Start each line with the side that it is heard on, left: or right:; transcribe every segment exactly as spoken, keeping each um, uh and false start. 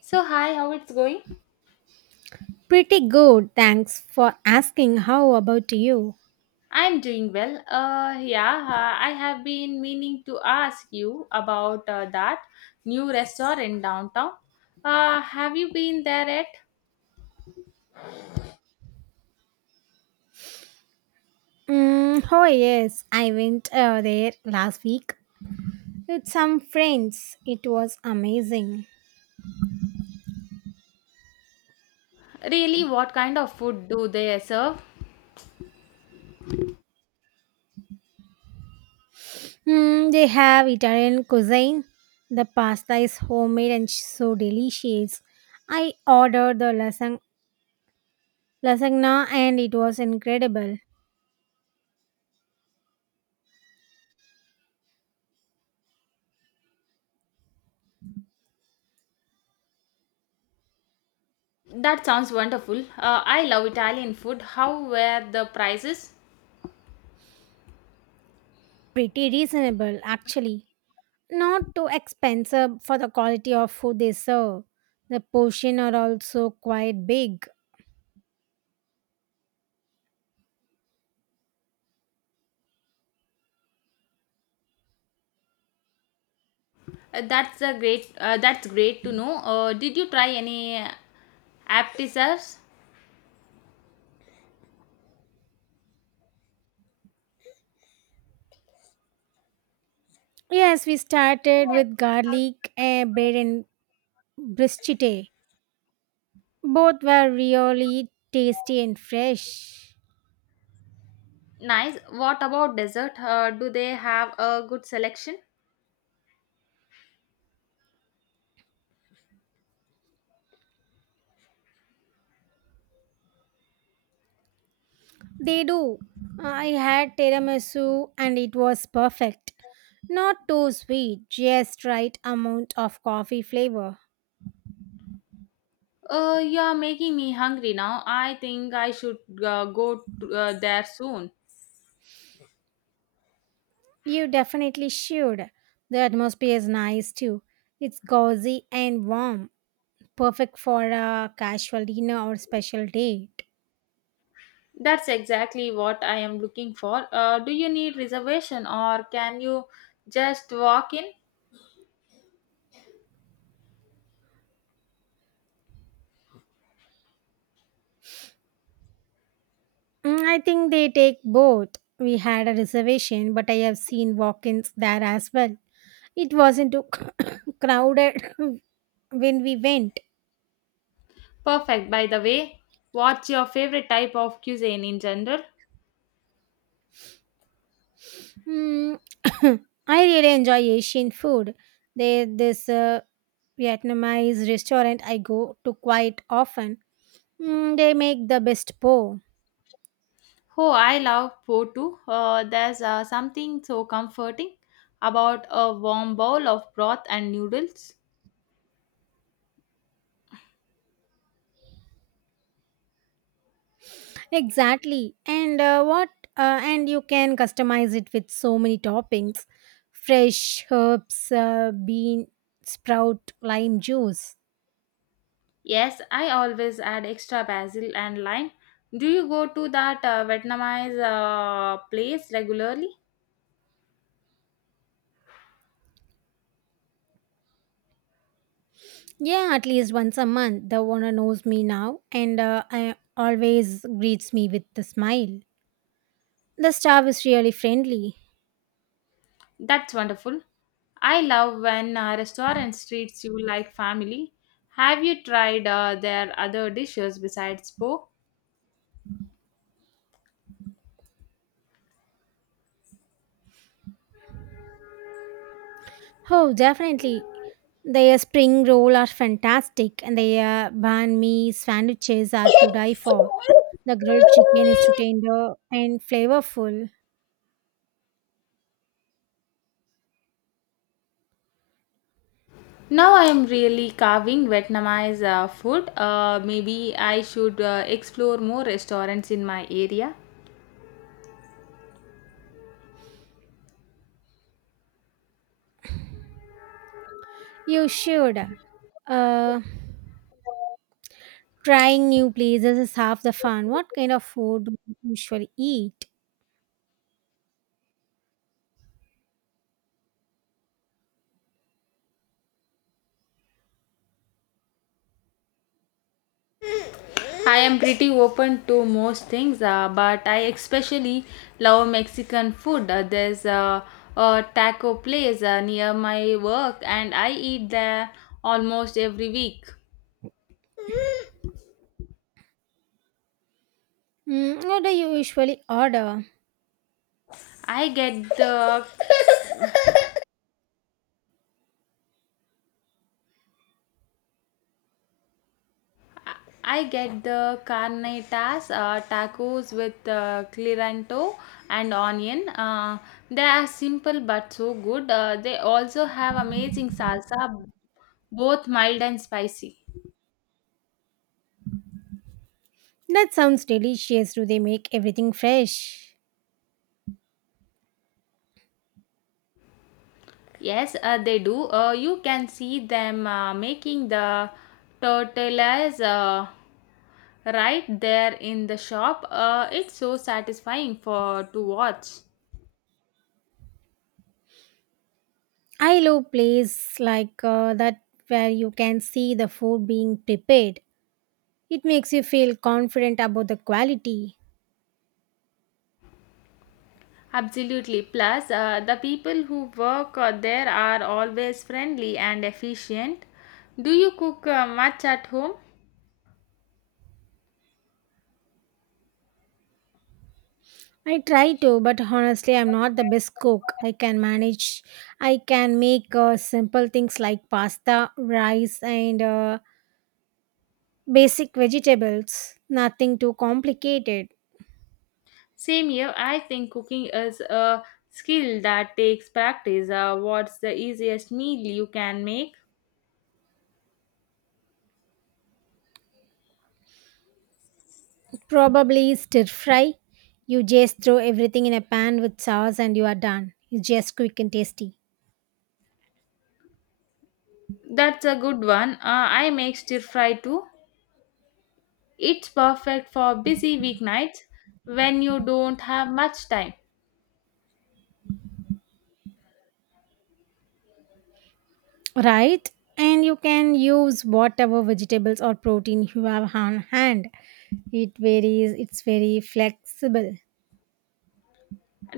left: So, hi, how it's going?
right: Pretty good, thanks for asking. How about you?
left: I'm doing well. Uh, yeah, uh, I have been meaning to ask you about uh, that new restaurant downtown. Uh, have you been there yet?
right: Mm, oh, yes, I went uh, there last week with some friends. It was amazing.
left: Really, what kind of food do they serve?
right: Mm, they have Italian cuisine. The pasta is homemade and so delicious. I ordered the lasagna, lasagna and it was incredible.
left: That sounds wonderful. Uh, I love Italian food. How were the prices?
right: Pretty reasonable, actually. Not too expensive for the quality of food they serve. The portion are also quite big.
left: Uh, that's a great. Uh, that's great to know. Uh, did you try any appetizers?
right: Yes, we started with garlic eh, bread and bruschetta. Both were really tasty and fresh.
left: Nice. What about dessert? Uh, do they have a good selection?
right: They do. I had tiramisu and it was perfect. Not too sweet, just right amount of coffee flavor.
left: Uh, you're making me hungry now. I think I should uh, go to, uh, there soon.
right: You definitely should. The atmosphere is nice too. It's cozy and warm, perfect for a casual dinner or special date.
left: That's exactly what I am looking for. Uh, do you need reservation or can you just walk in?
right: Mm, I think they take both. We had a reservation, but I have seen walk ins there as well. It wasn't too crowded when we went.
left: Perfect. By the way, what's your favorite type of cuisine in general?
right: Mm, I really enjoy Asian food. There, this uh, Vietnamese restaurant I go to quite often. Mm, they make the best po.
left: Oh, I love pho too. Uh, there's uh, something so comforting about a warm bowl of broth and noodles.
right: Exactly. And uh, what uh, and you can customize it with so many toppings. Fresh herbs, uh, bean sprout, lime juice.
left: Yes, I always add extra basil and lime. Do you go to that uh, Vietnamese uh, place regularly?
right: Yeah, at least once a month. The owner knows me now and uh, I always greets me with a smile. The staff is really friendly.
left: That's wonderful. I love when uh, restaurants treats you like family. Have you tried uh, their other dishes besides po?
right: Oh, definitely. Their spring roll are fantastic and their banh mi sandwiches are to die for. The grilled chicken is tender and flavorful.
left: Now I am really carving Vietnamese uh, food. Uh, maybe I should uh, explore more restaurants in my area.
right: You should. Uh, Trying new places is half the fun. What kind of food do you usually eat?
left: I am pretty open to most things, uh, but I especially love Mexican food. Uh, there's a, a taco place uh, near my work, and I eat there almost every week.
right: Mm, what do you usually order?
left: I get the I get the carnitas uh, tacos with uh, cliranto and onion. Uh, they are simple but so good. Uh, they also have amazing salsa, both mild and spicy.
right: That sounds delicious. Do they make everything fresh?
left: Yes, uh, they do. Uh, you can see them uh, making the tortillas uh, right there in the shop. Uh, it's so satisfying for to watch.
right: I love places like uh, that where you can see the food being prepared. It makes you feel confident about the quality.
left: Absolutely. Plus, uh, the people who work uh, there are always friendly and efficient. Do you cook uh, much at home?
right: I try to, but honestly, I'm not the best cook. I can manage. I can make uh, simple things like pasta, rice, and uh, Basic vegetables, nothing too complicated.
left: Same here. I think cooking is a skill that takes practice. Uh, what's the easiest meal you can make?
right: Probably stir fry. You just throw everything in a pan with sauce and you are done. It's just quick and tasty.
left: That's a good one. Uh, I make stir fry too. It's perfect for busy weeknights when you don't have much time.
right: Right? And you can use whatever vegetables or protein you have on hand. It varies, it's very flexible.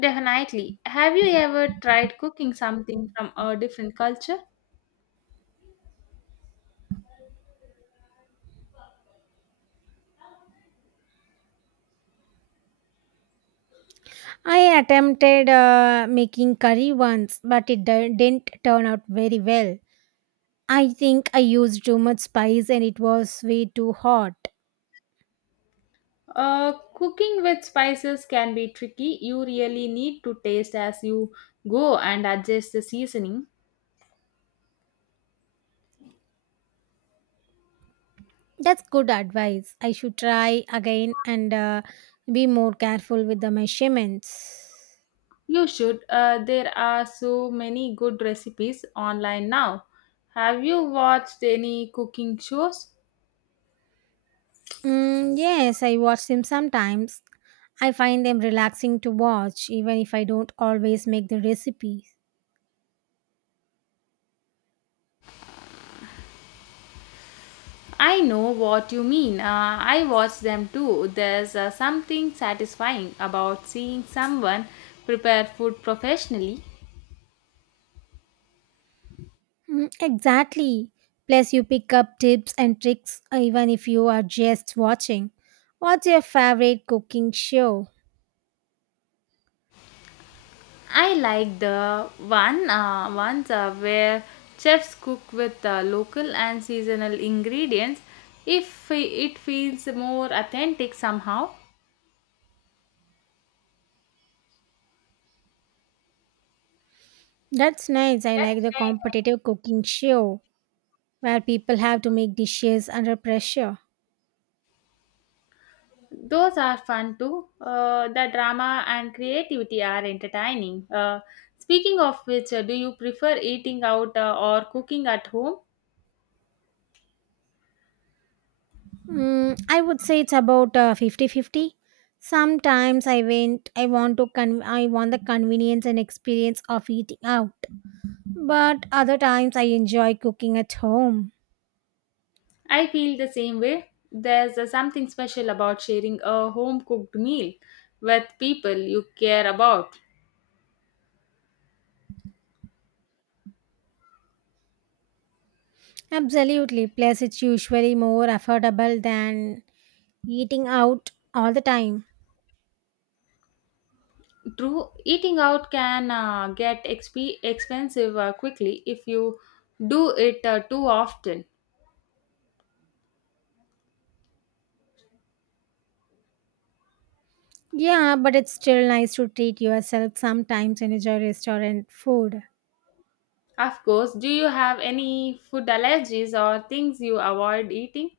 left: Definitely. Have you ever tried cooking something from a different culture?
right: I attempted uh, making curry once, but it di- didn't turn out very well. I think I used too much spice and it was way too hot.
left: Uh, cooking with spices can be tricky. You really need to taste as you go and adjust the seasoning.
right: That's good advice. I should try again and uh, be more careful with the measurements.
left: You should. Uh, there are so many good recipes online now. Have you watched any cooking shows?
right: Mm, yes, I watch them sometimes. I find them relaxing to watch, even if I don't always make the recipes.
left: I know what you mean. Uh, I watch them too. There's uh, something satisfying about seeing someone prepare food professionally.
right: Mm, exactly. Plus, you pick up tips and tricks uh, even if you are just watching. What's your favorite cooking show?
left: I like the one uh, ones uh, where chefs cook with uh, local and seasonal ingredients. If it feels more authentic somehow.
right: That's nice. I like
left: That's
right: the
left: nice.
right: competitive cooking show where people have to make dishes under pressure.
left: Those are fun too. Uh, the drama and creativity are entertaining. Uh, speaking of which, uh, do you prefer eating out uh, or cooking at home?
right: Mm, I would say it's about uh, fifty fifty. Sometimes I went I want to con- I want the convenience and experience of eating out. But other times I enjoy cooking at home.
left: I feel the same way. There's uh, something special about sharing a home cooked meal with people you care about.
right: Absolutely. Plus it's usually more affordable than eating out all the time.
left: True, eating out can uh, get exp- expensive uh, quickly if you do it uh, too often.
right: Yeah, but it's still nice to treat yourself sometimes and enjoy restaurant food.
left: Of course, do you have any food allergies or things you avoid eating?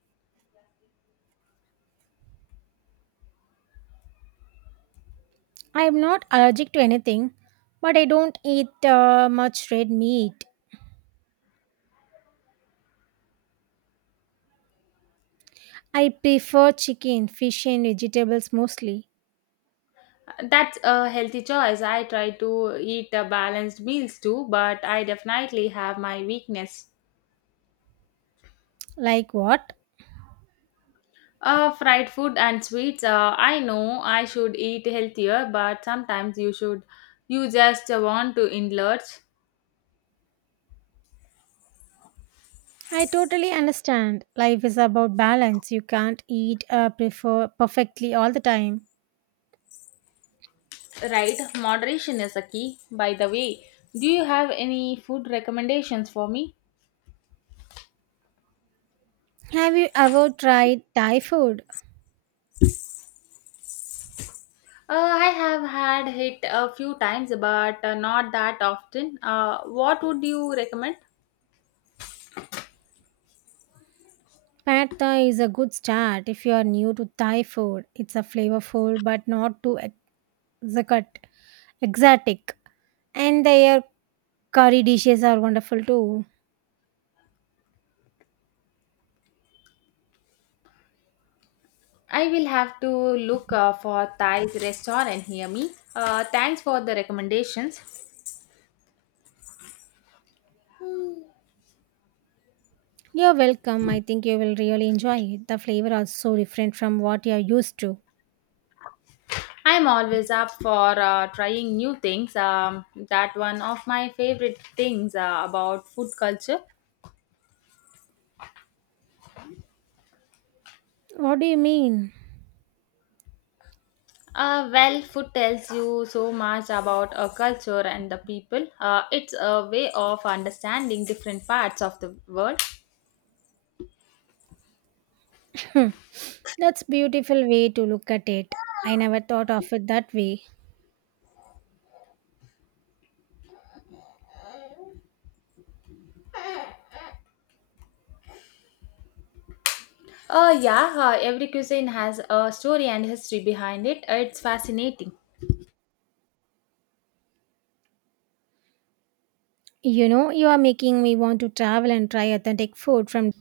right: I'm not allergic to anything, but I don't eat uh, much red meat. I prefer chicken, fish, and vegetables mostly.
left: That's a healthy choice. I try to eat uh, balanced meals too, but I definitely have my weakness.
right: Like what?
left: Uh, fried food and sweets. Uh, I know I should eat healthier, but sometimes you should. You just want to indulge.
right: I totally understand. Life is about balance. You can't eat uh, prefer perfectly all the time.
left: Right, moderation is a key. By the way, do you have any food recommendations for me?
right: Have you ever tried Thai food?
left: Uh, I have had it a few times, but uh, not that often. Uh, what would you recommend?
right: Pad Thai is a good start if you are new to Thai food. It's a flavorful but not too exotic, exotic. And their curry dishes are wonderful too.
left: I will have to look uh, for Thai restaurant. Hear me. Uh, thanks for the recommendations.
right: You're welcome. I think you will really enjoy it. The flavor are so different from what you are used to.
left: I'm always up for uh, trying new things. Um, that one of my favorite things uh, about food culture.
right: What do you mean?
left: Uh, well, food tells you so much about a culture and the people. Uh, it's a way of understanding different parts of the world.
right: Hmm, That's beautiful way to look at it. I never thought of it that way.
left: Uh, yeah, uh, every cuisine has a story and history behind it. It's fascinating.
right: You know, you are making me want to travel and try authentic food from